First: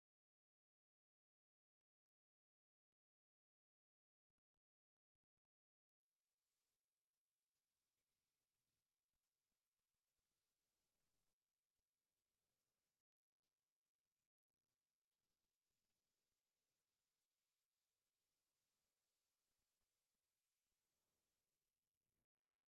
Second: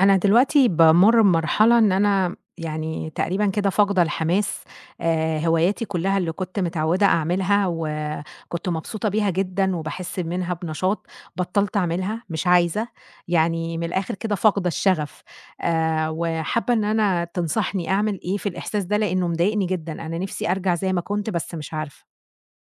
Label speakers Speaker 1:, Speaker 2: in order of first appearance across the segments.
Speaker 1: أنا دلوقتي بامُر بمرحلة إن أنا يعني تقريبًا كده فاقدة الحماس، هواياتي كلّها اللي كنت متعودة أعملها وكنت مبسوطة بيها جدًا وباحس منها بنشاط، بطّلت أعملها، مش عايزة، يعني من الآخر كده فاقدة الشغف، وحابة إن أنا تنصحني أعمل إيه في الإحساس ده؟ لإنه مضايقني جدًا، أنا نِفْسي أرجع زي ما كنت بس مش عارفة.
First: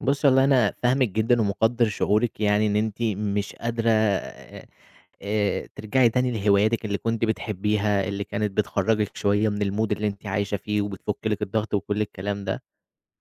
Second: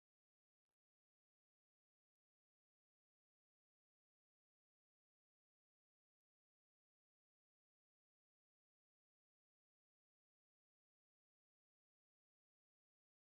Speaker 2: بُصّي والله أنا فاهمِك جدًا ومقدّر شعورِك يعني إن أنتِ مش قادرة ترجعي تاني لهواياتِك اللي كنتِ بتحبيها، اللي كانت بتخرّجِك شوية من الmood اللي أنتِ عايشة فيه وبتفُك لِك الضغط وكل الكلام ده،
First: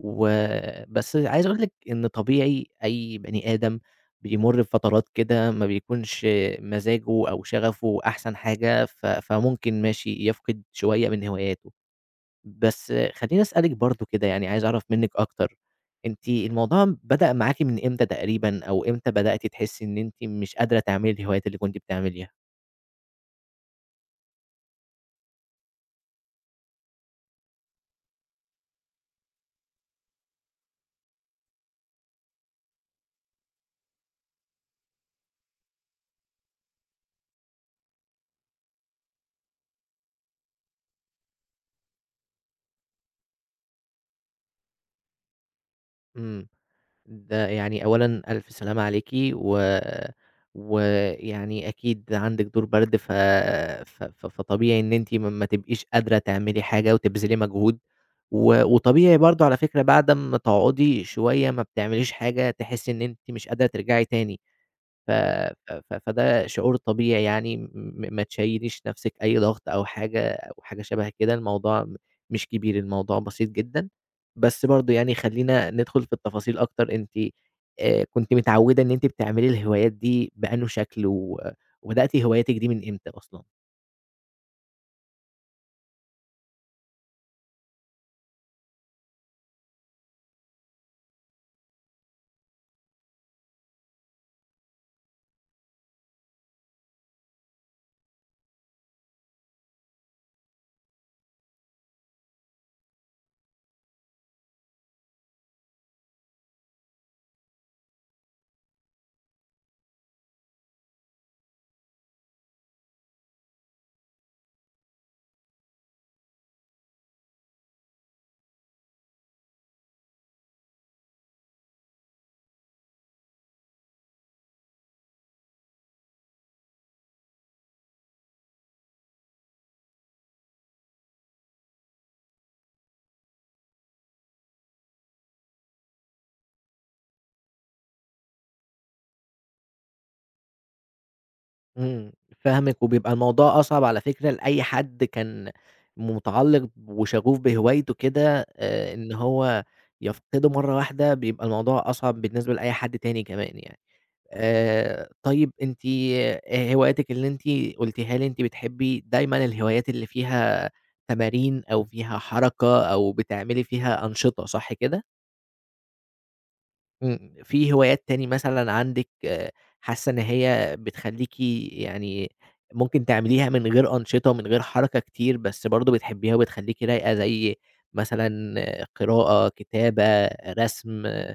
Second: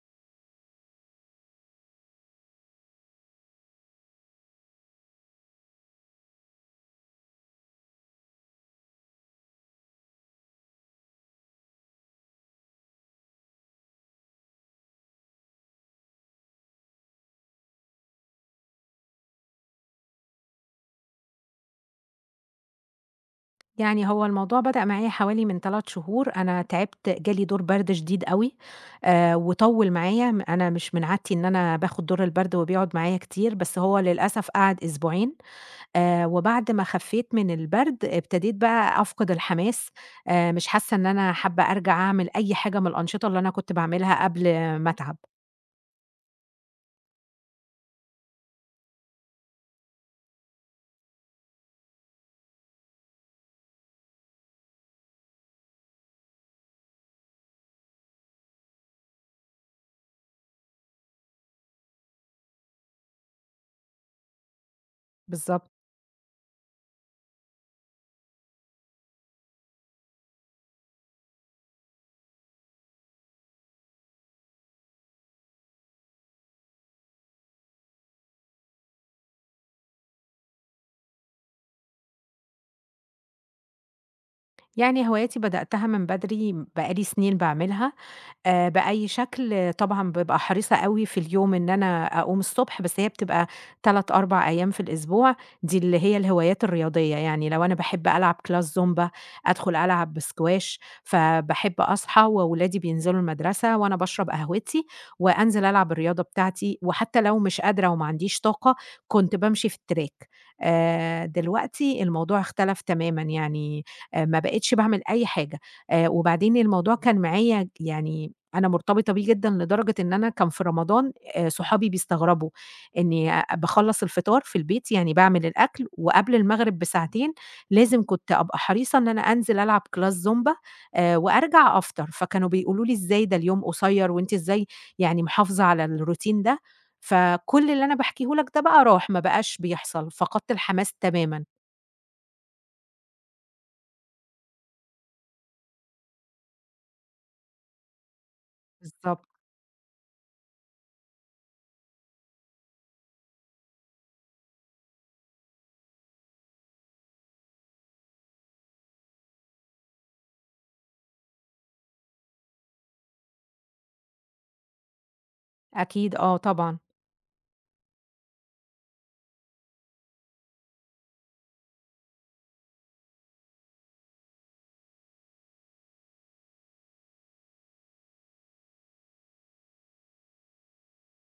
Speaker 2: وبس عايز أقول لِك إن طبيعي أي بني آدم بيمُر بفترات كده ما بيكونش مزاجه أو شغفه أحسن حاجة، فممكن ماشي يفقد شوية من هواياته. بس خلّيني أسألِك برضه كده يعني عايز أعرف منِّك أكتر، أنتِ الموضوع بدأ معاكِ من إمتى تقريبًا أو إمتى بدأتِ تحسّي إن أنتِ مش قادرة تعملي الهوايات اللي كنتِ بتعمليها؟
Speaker 1: يعني هو الموضوع بدأ معايا حوالي من 3 شهور، أنا تعبت جالي دور برد شديد أوي، وطوّل معايا، أنا مش من عادتي إن أنا باخد دور البرد وبيقعد معايا كتير، بس هو للأسف قعد أسبوعين، وبعد ما خفيت من البرد ابتديت بقى أفقد الحماس، مش حاسة إن أنا حابة أرجع أعمل أي حاجة من الأنشطة اللي أنا كنت باعملها قبل ما أتعب.
Speaker 2: إمم، ده يعني أولًا ألف سلامة عليكِ و ويعني أكيد عندِك دور برد ف ف ف فطبيعي إن أنتِ ما تبقيش قادرة تعملي حاجة وتبذلي مجهود، وطبيعي برضه على فكرة بعد أمّا تقعدي شوية ما بتعمليش حاجة تحسّي إن أنتِ مش قادرة ترجعي تاني. ف
Speaker 1: بالضبط.
Speaker 2: ف ف فده شعور طبيعي يعني ما تشيّليش نَفْسِك أي ضغط أو حاجة أو حاجة شَبه كده، الموضوع مش كبير، الموضوع بسيط جدًا، بس برضه يعني خلّينا ندخُل في التفاصيل أكتر، أنتِ كنتِ متعوّدة إن أنتِ بتعملي الهوايات دي بأنهو شكل وبدأتِ هواياتِك دي من إمتى أصلًا؟
Speaker 1: يعني هواياتي بدأتها من بدري، بقى لي سنين باعملها، بأي شكل، طبعًا بابقى حريصة أوي في اليوم إن أنا أقوم الصبح، بس هي بتبقى 3، 4 أيام في الأسبوع، دي اللي هي الهوايات الرياضية، يعني لو أنا باحب ألعب class زومبا، أدخل ألعب squash، فباحب أصحى وأولادي بينزلوا المدرسة وأنا باشرب قهوتي، وأنزل ألعب الرياضة بتاعتي، وحتى لو مش قادرة وما عنديش طاقة، كنت بامشي في التراك. دلوقتي الموضوع اختلف تمامًا، يعني ما بقيتش باعمل أي حاجة، وبعدين الموضوع كان معايا يعني أنا مرتبطة بيه جدًا لدرجة إن أنا كان في رمضان صحابي بيستغربوا إني باخلّص الفطار في البيت، يعني باعمل الأكل وقبل المغرب بساعتين لازم كنت أبقى حريصة إن أنا أنزل ألعب كلاس زومبا وأرجع أفطر، فكانوا بيقولوا لي: "إزاي ده اليوم قصير وأنتِ إزاي يعني محافظة على الروتين ده؟" فكل اللي أنا باحكيه لك ده بقى راح، ما بقاش بيحصل، فقدت الحماس تمامًا.
Speaker 2: إمم، فاهمِك، وبيبقى الموضوع أصعب على فكرة لأي حد كان متعلق وشغوف بهوايته كده، إن
Speaker 1: بالضبط.
Speaker 2: هو يفقده مرة واحدة، بيبقى الموضوع أصعب بالنسبة لأي حد تاني كمان يعني. طيب أنتِ هواياتِك اللي أنتِ قلتيها لي، أنتِ بتحبي دايمًا الهوايات اللي فيها تمارين أو فيها حركة أو بتعملي فيها أنشطة، صح كده؟
Speaker 1: أكيد آه طبعًا.
Speaker 2: في هوايات تاني مثلًا عندِك حاسة إن هي بتخلّيكِ يعني ممكن تعمليها من غير أنشطة، من غير حركة كتير، بس برضه بتحبيها وبتخلّيكِ رايقة زي مثلًا قراءة، كتابة، رسم،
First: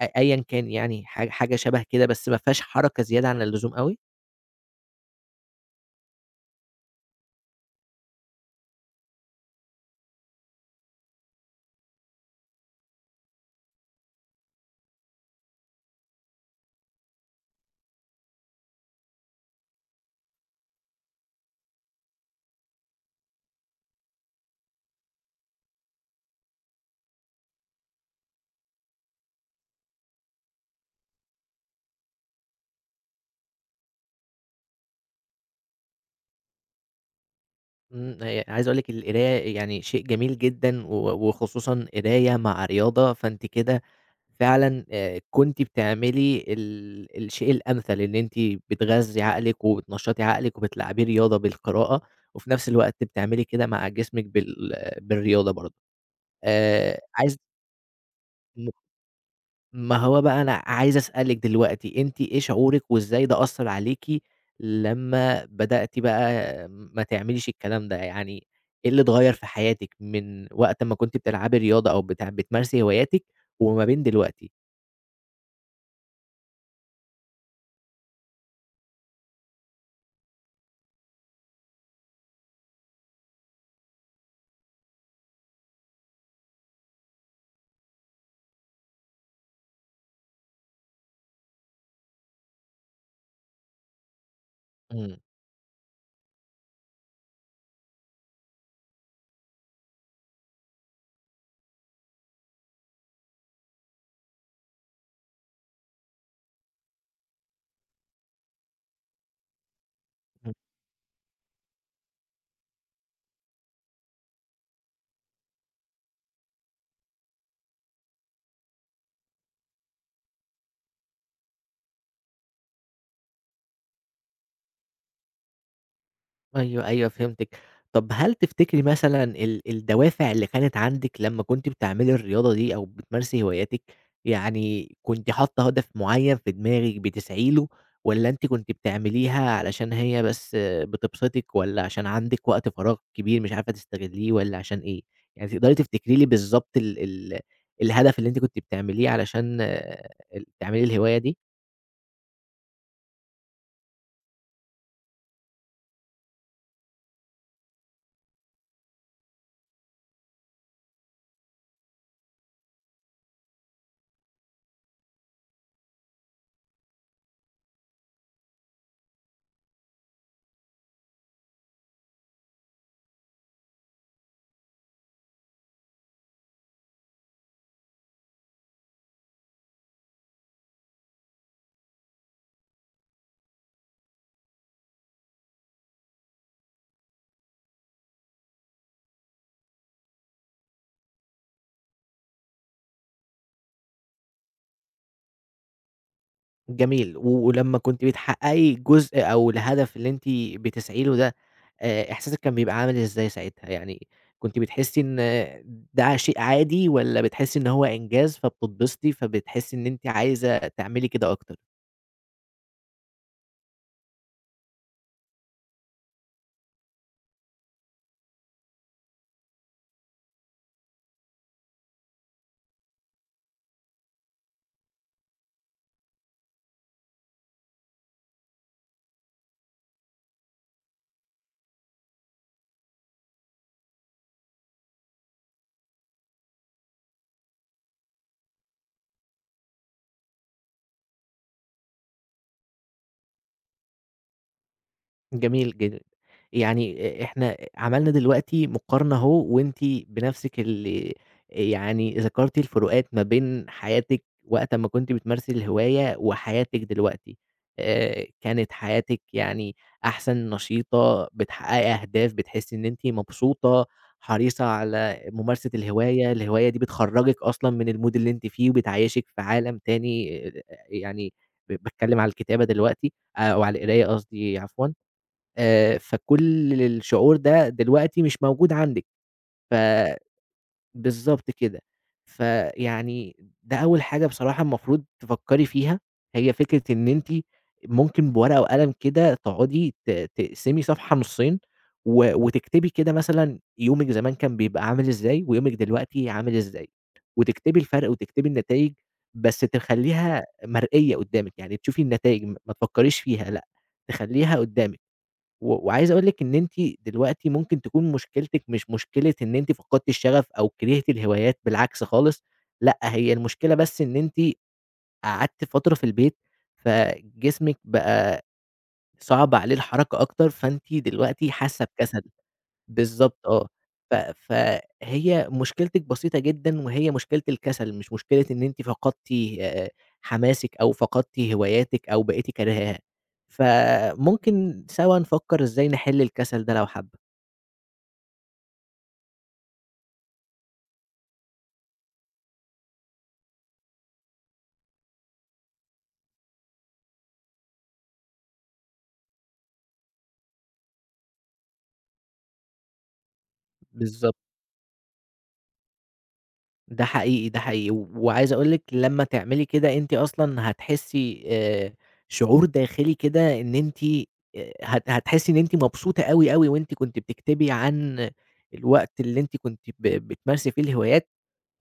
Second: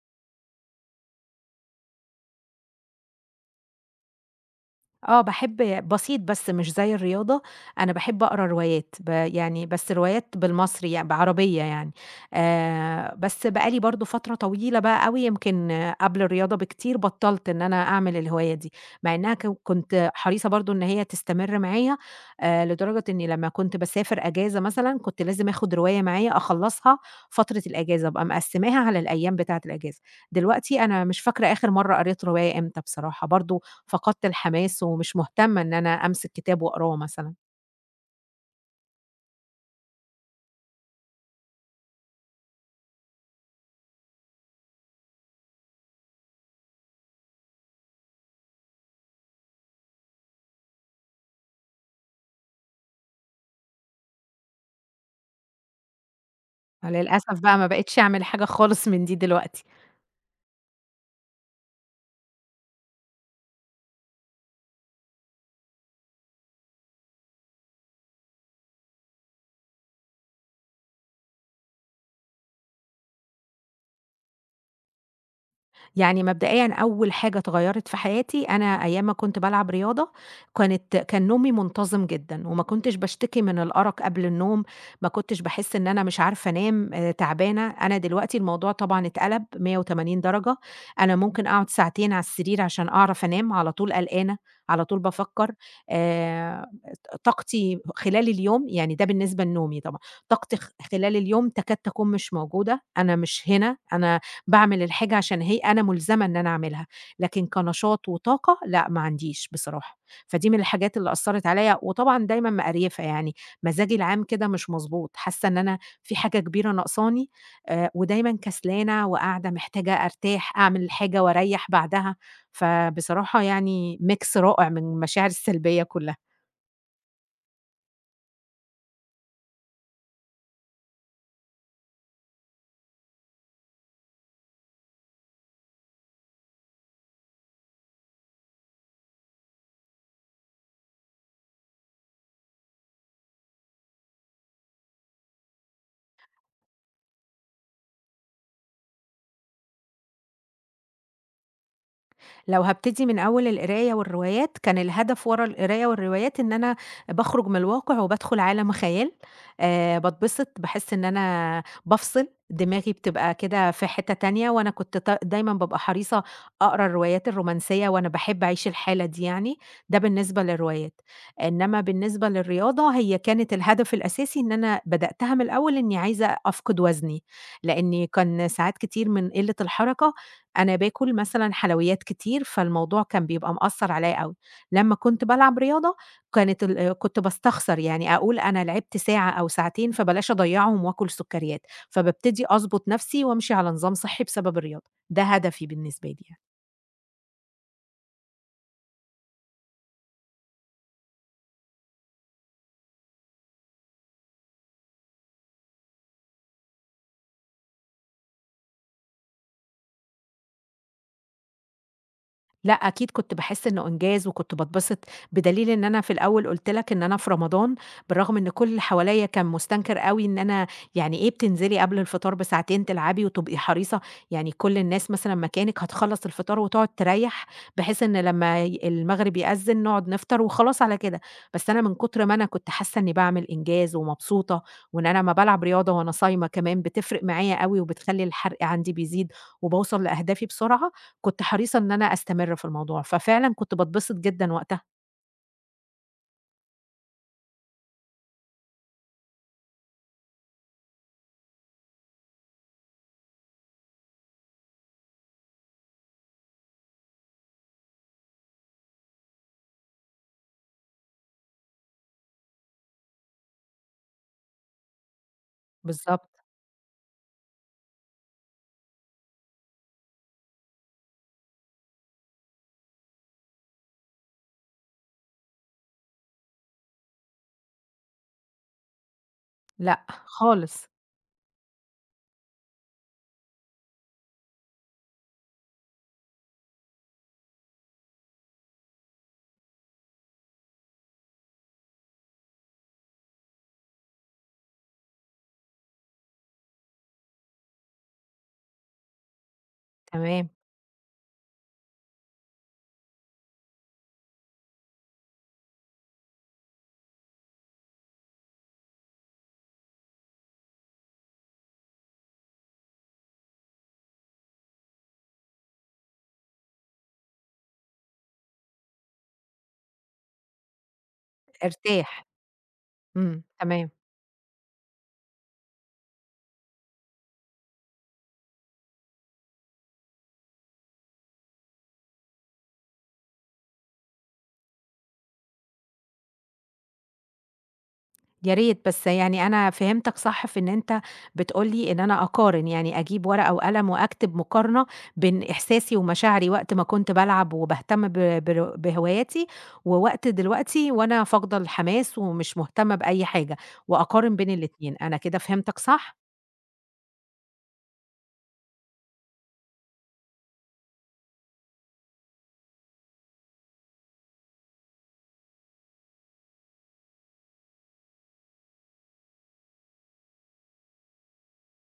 Speaker 2: أ أيًا كان يعني حاجة حاجة شبه كده، بس ما فيهاش حركة زيادة عن اللزوم أوي؟
Speaker 1: آه، باحب بسيط بس مش زي الرياضة، أنا باحب أقرا روايات، يعني بس روايات بالمصري يعني بعربية يعني، بس بقى لي برضه فترة طويلة بقى أوي يمكن آه، قبل الرياضة بكتير بطّلت إن أنا أعمل الهواية دي، مع إنها كنت حريصة برضه إن هي تستمر معايا، لدرجة إني لمّا كنت باسافر أجازة مثلًا كنت لازم آخد رواية معايا أخلّصها فترة الأجازة، أبقى مقسّماها على الأيام بتاعة الأجازة، دلوقتي أنا مش فاكرة آخر مرة قريت رواية إمتى بصراحة، برضه فقدت الحماس ومش مهتمة إن أنا أمسك كتاب وأقراه مثلًا،
Speaker 2: إمم، عايز أقول لِك القراية يعني شيء جميل جدًا، وخصوصًا قراية مع رياضة، فأنتِ كده فعلًا كنتِ بتعملي الشيء الأمثل، إن أنتِ بتغذّي عقلِك وبتنشّطي عقلِك وبتلعبيه رياضة بالقراءة، وفي نفس الوقت بتعملي كده مع جسمِك بالرياضة برضه. عايز
Speaker 1: فللأسف بقى ما بقيتش أعمل حاجة
Speaker 2: م
Speaker 1: خالص من دي دلوقتي.
Speaker 2: ما هو بقى أنا عايز أسألِك دلوقتي، أنتِ إيه شعورِك وإزاي ده أثّر عليكِ لمّا بدأتِ بقى ما تعمليش الكلام ده، يعني إيه اللي اتغيّر في حياتِك من وقت ما كنتِ بتلعبي رياضة أو بتمارسي هواياتِك وما بين دلوقتي؟
Speaker 1: يعني مبدئيًا أول حاجة اتغيّرت في حياتي، أنا أيام ما كنت بالعب رياضة، كان نومي منتظم جدًا، وما كنتش باشتكي من الأرق قبل النوم، ما كنتش باحس إن أنا مش عارفة أنام، تعبانة. أنا دلوقتي الموضوع طبعًا اتقلب 180 درجة، أنا ممكن أقعد ساعتين على السرير عشان أعرف أنام، على طول قلقانة، على طول
Speaker 2: إمم.
Speaker 1: بافكر، آآ، طاقتي خلال اليوم يعني ده بالنسبة لنومي طبعًا، طاقتي خلال اليوم تكاد تكون مش موجودة، أنا مش هنا، أنا باعمل الحاجة عشان هي أنا ملزمة إن أنا أعملها، لكن كنشاط وطاقة لأ، ما عنديش بصراحة، فدي من الحاجات اللي أثّرت عليَّ، وطبعًا دايمًا مقريفة يعني، مزاجي العام كده مش مضبوط، حاسة إن أنا في حاجة كبيرة ناقصاني ودايمًا كسلانة وقاعدة محتاجة أرتاح، أعمل الحاجة وأريّح بعدها، فبصراحة يعني mix رائع من المشاعر السلبية كلها.
Speaker 2: أيوه، أيوه فهمتِك. طب هل تفتكري مثلًا الدوافع اللي كانت عندِك لمّا كنتِ بتعملي الرياضة دي أو بتمارسي هواياتِك، يعني كنتِ حاطة هدف معيّن في دماغِك بتسعي له والّا أنتِ كنتِ بتعمليها علشان هي بس بتبسطِك والّا عشان عندِك وقت فراغ كبير مش عارفة تستغلّيه والّا عشان إيه؟ يعني تقدري تفتكري لي بالضبط ال ال الهدف اللي أنتِ كنتِ بتعمليه علشان تعملي الهواية دي؟
Speaker 1: لو هابتدي من أول القراية والروايات، كان الهدف ورا القراية والروايات إن أنا باخرج من الواقع وبادخل عالم خيال، باتبسط، باحس إن أنا بافصل، دماغي بتبقى كده في حتة تانية، وأنا كنت دايمًا بابقى حريصة أقرا الروايات الرومانسية، وأنا باحب أعيش الحالة دي يعني، ده بالنسبة للروايات. إنما بالنسبة للرياضة، هي كانت الهدف الأساسي إن أنا بدأتها من الأول إني عايزة أفقد وزني، لإني كان ساعات كتير من قلة الحركة أنا باكل مثلًا حلويات كتير، فالموضوع كان بيبقى مأثّر عليّا أوي. لمّا كنت بالعب رياضة كانت ال آه، كنت باستخسر، يعني أقول أنا لعبت ساعة أو ساعتين فبلاش أضيّعهم وآكل سُكّريات، فبابتدي أضبط نَفْسي وأمشي على نظام صحّي بسبب الرياضة، ده هدفي بالنسبة لي يعني.
Speaker 2: جميل، ولمّا كنتِ بتحققي الجزء أو الهدف اللي أنتِ بتسعي له ده، إحساسِك كان بيبقى عامل إزاي ساعتها؟ يعني كنتِ بتحسي إن ده شيء عادي والّا بتحسي إن هو إنجاز فبتتبسطي، فبتحسي إن أنتِ عايزة تعملي كده أكتر؟
Speaker 1: لأ، أكيد كنت باحس إنه إنجاز وكنت باتبسط، بدليل إن أنا في الأول قُلت لك إن أنا في رمضان، بالرغم إن كل اللي حواليّا كان مستنكر أوي إن أنا يعني إيه بتنزلي قبل الفطار بساعتين تلعبي وتبقي حريصة، يعني كل الناس مثلًا مكانِك هتخلّص الفطار وتقعد تريّح، بحيث إن لمّا المغرب يأذّن نقعد نفطر وخلاص على كده، بس أنا من كتر ما أنا كنت حاسة إني باعمل إنجاز ومبسوطة، وإن أنا أمّا بالعب رياضة وأنا صايمة كمان بتفرق معايا أوي وبتخلّي الحرق عندي بيزيد وباوصل لأهدافي بسرعة، كنت حريصة إن أنا أستمر في الموضوع، ففعلًا كنت باتبسط جدًا وقتها،
Speaker 2: جميل جدًا. يعني إحنا عملنا دلوقتي مقارنة أهو وأنتِ بنفسِك اللي يعني ذكرتِ الفروقات ما بين حياتِك وقت أمّا كنتِ بتمارسي الهواية وحياتِك دلوقتي. كانت حياتِك يعني أحسن، نشيطة، بتحقّقي أهداف، بتحسّي إن أنتِ مبسوطة، حريصة على ممارسة
Speaker 1: بالضبط،
Speaker 2: الهواية، الهواية دي بتخرّجِك أصلًا من الmood اللي أنتِ فيه وبتعيّشِك في عالم تاني يعني باتكلّم على الكتابة دلوقتي أو على القراية قصدي عفوًا. فكل الشعور ده دلوقتي مش موجود عندِك، ف
Speaker 1: لأ خالص،
Speaker 2: بالضبط كده. فيعني ده أول حاجة بصراحة المفروض تفكّري فيها، هي فكرة إن أنتِ ممكن بورقة وقلم كده تقعدي تقسمي صفحة نُصّين وتكتبي كده مثلًا يومِك زمان كان بيبقى عامل إزاي، ويومِك دلوقتي عامل إزاي، وتكتبي الفرق وتكتبي النتايج، بس تخلّيها
Speaker 1: تمام،
Speaker 2: مرئية قدّامِك، يعني تشوفي النتايج ما تفكّريش فيها لأ، تخلّيها قدّامِك. وعايز أقول لِك إن أنتِ دلوقتي ممكن تكون مشكلتِك مش مشكلة إن أنتِ فقدتِ الشغف أو كرهتِ الهوايات، بالعكس خالص، لأ هي المشكلة بس إن أنتِ قعدتِ فترة في البيت، فجسمِك بقى صعب عليه الحركة أكتر، فأنتِ دلوقتي حاسة
Speaker 1: ارتاح،
Speaker 2: بكسل. بالضبط
Speaker 1: إمم،
Speaker 2: آه.
Speaker 1: تمام،
Speaker 2: ف فهي مشكلتِك بسيطة جدًا، وهي مشكلة الكسل، مش مشكلة إن أنتِ فقدتِ آآ حماسِك أو فقدتِ هواياتِك أو بقيتِ كارهاها. فممكن سوا نفكّر إزاي نحل الكسل ده لو حابة.
Speaker 1: يا ريت بس يعني أنا فهمتك صح في إن أنت بتقول لي إن أنا أقارن، يعني أجيب ورقة وقلم وأكتب مقارنة بين إحساسي ومشاعري وقت ما كنت بالعب وباهتم ب بهواياتي، ووقت دلوقتي وأنا فاقدة الحماس ومش مهتمة بأي حاجة،
Speaker 2: بالضبط.
Speaker 1: وأقارن بين الاتنين، أنا كده فهمتك صح؟
Speaker 2: ده حقيقي، ده حقيقي، وعايز أقول لِك لمّا تعملي كده أنتِ أصلًا هتحسّي شعور داخلي كده إن أنتِ هت هتحسّي إن أنتِ مبسوطة أوي، أوي وأنتِ كنتِ بتكتبي عن الوقت اللي أنتِ كنتِ بتمارسي فيه الهوايات،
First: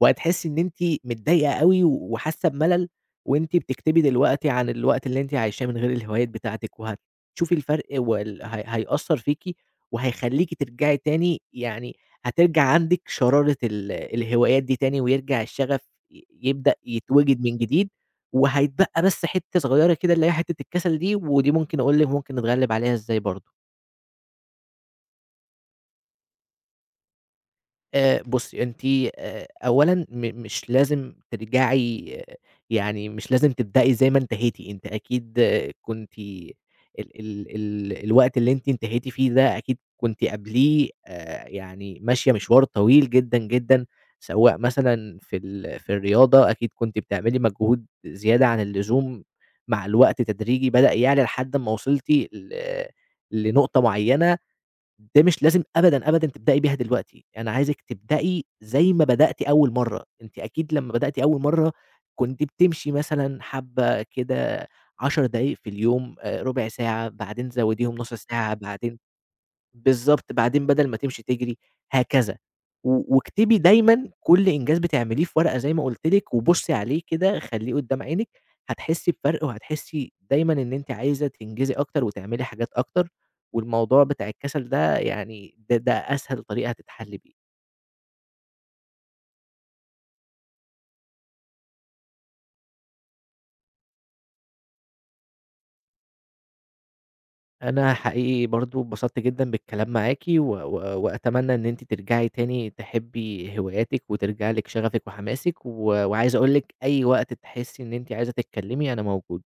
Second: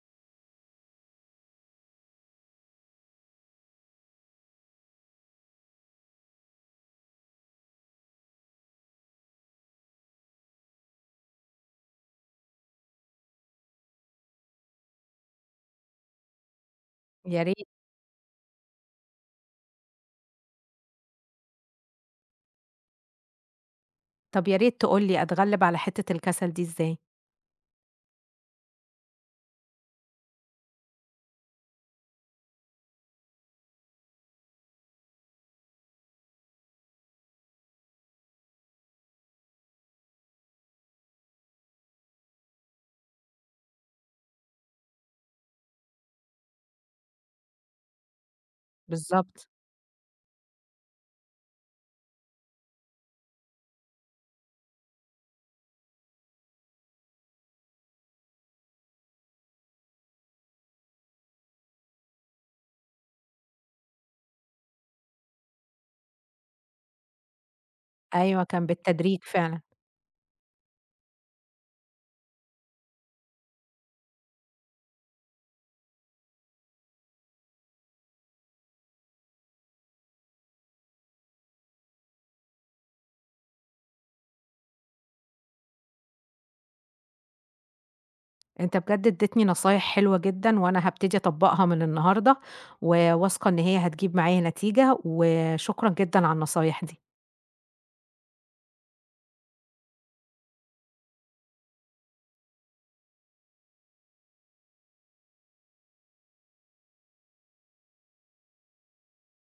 Speaker 2: وهتحسّي إن أنتِ متضايقة أوي وحاسة بملل وأنتِ بتكتبي دلوقتي عن الوقت اللي أنتِ عايشاه من غير الهوايات بتاعتِك، وهتشوفي الفرق هي هيأثّر فيكِ وهيخلّيكِ ترجعي تاني يعني هترجع عندِك شرارة الهوايات دي تاني، ويرجع الشغف يبدأ يتوجد
Speaker 1: يا
Speaker 2: من
Speaker 1: ريت،
Speaker 2: جديد، وهيتبقى بس حتّة صغيّرة كده اللي هي حتّة الكسل دي، ودي ممكن أقول لِك ممكن نتغلب عليها إزاي برضه.
Speaker 1: طب يا ريت تقول لي أتغلب على حتة الكسل دي إزاي؟
Speaker 2: بُصّي، أنتِ أولًا مش لازم ترجعي يعني مش لازم تبدئي زي ما انتهيتِ، أنتِ أكيد كنتِ ال ال ال الوقت اللي أنتِ انتهيتِ فيه ده أكيد كنتِ قبليه يعني ماشية مشوار طويل جدًا، جدًا، سواء مثلًا في الرياضة أكيد كنتِ بتعملي مجهود زيادة عن اللزوم،
Speaker 1: بالضبط.
Speaker 2: مع الوقت تدريجي بدأ يعلى لحد ما وصلتِ لنقطة معيّنة ده مش لازم أبدًا، أبدًا تبدئي بيها دلوقتي، أنا عايزِك تبدئي زي ما بدأتِ أول مرّة، أنتِ أكيد لمّا بدأتِ أول مرّة كنتِ بتمشي مثلًا حبّة كده 10 دقايق في اليوم، ربع ساعة، بعدين زوّديهم نُص
Speaker 1: أيوه،
Speaker 2: ساعة،
Speaker 1: كان
Speaker 2: بعدين
Speaker 1: بالتدريج فعلًا.
Speaker 2: بالضبط، بعدين بدل ما تمشي تجري، هكذا. واكتبي دايمًا كل إنجاز بتعمليه في ورقة زي ما قُلت لِك، وبُصي عليه كده، خليه قدّام عينِك، هتحسي بفرق، وهتحسي دايمًا إن أنتِ عايزة تنجزي أكتر، وتعملي حاجات أكتر، والموضوع بتاع الكسل ده يعني ده أسهل طريقة هتتحل بيه.
Speaker 1: أنت بجد ادّيتني نصايح حلوة جدًا، وأنا هابتدي أطبّقها من النهارده، وواثقة إن هي هتجيب معايا نتيجة، وشكرًا جدًا على النصايح دي.
Speaker 2: أنا حقيقي برضه اتبسطت جدًا بالكلام معاكِ، و و وأتمنى إن أنتِ ترجعي تاني تحبي هواياتِك، وترجع لِك شغفِك وحماسِك، وعايز أقول لِك أي وقت تحسي إن أنتِ عايزة تتكلمي، أنا موجود.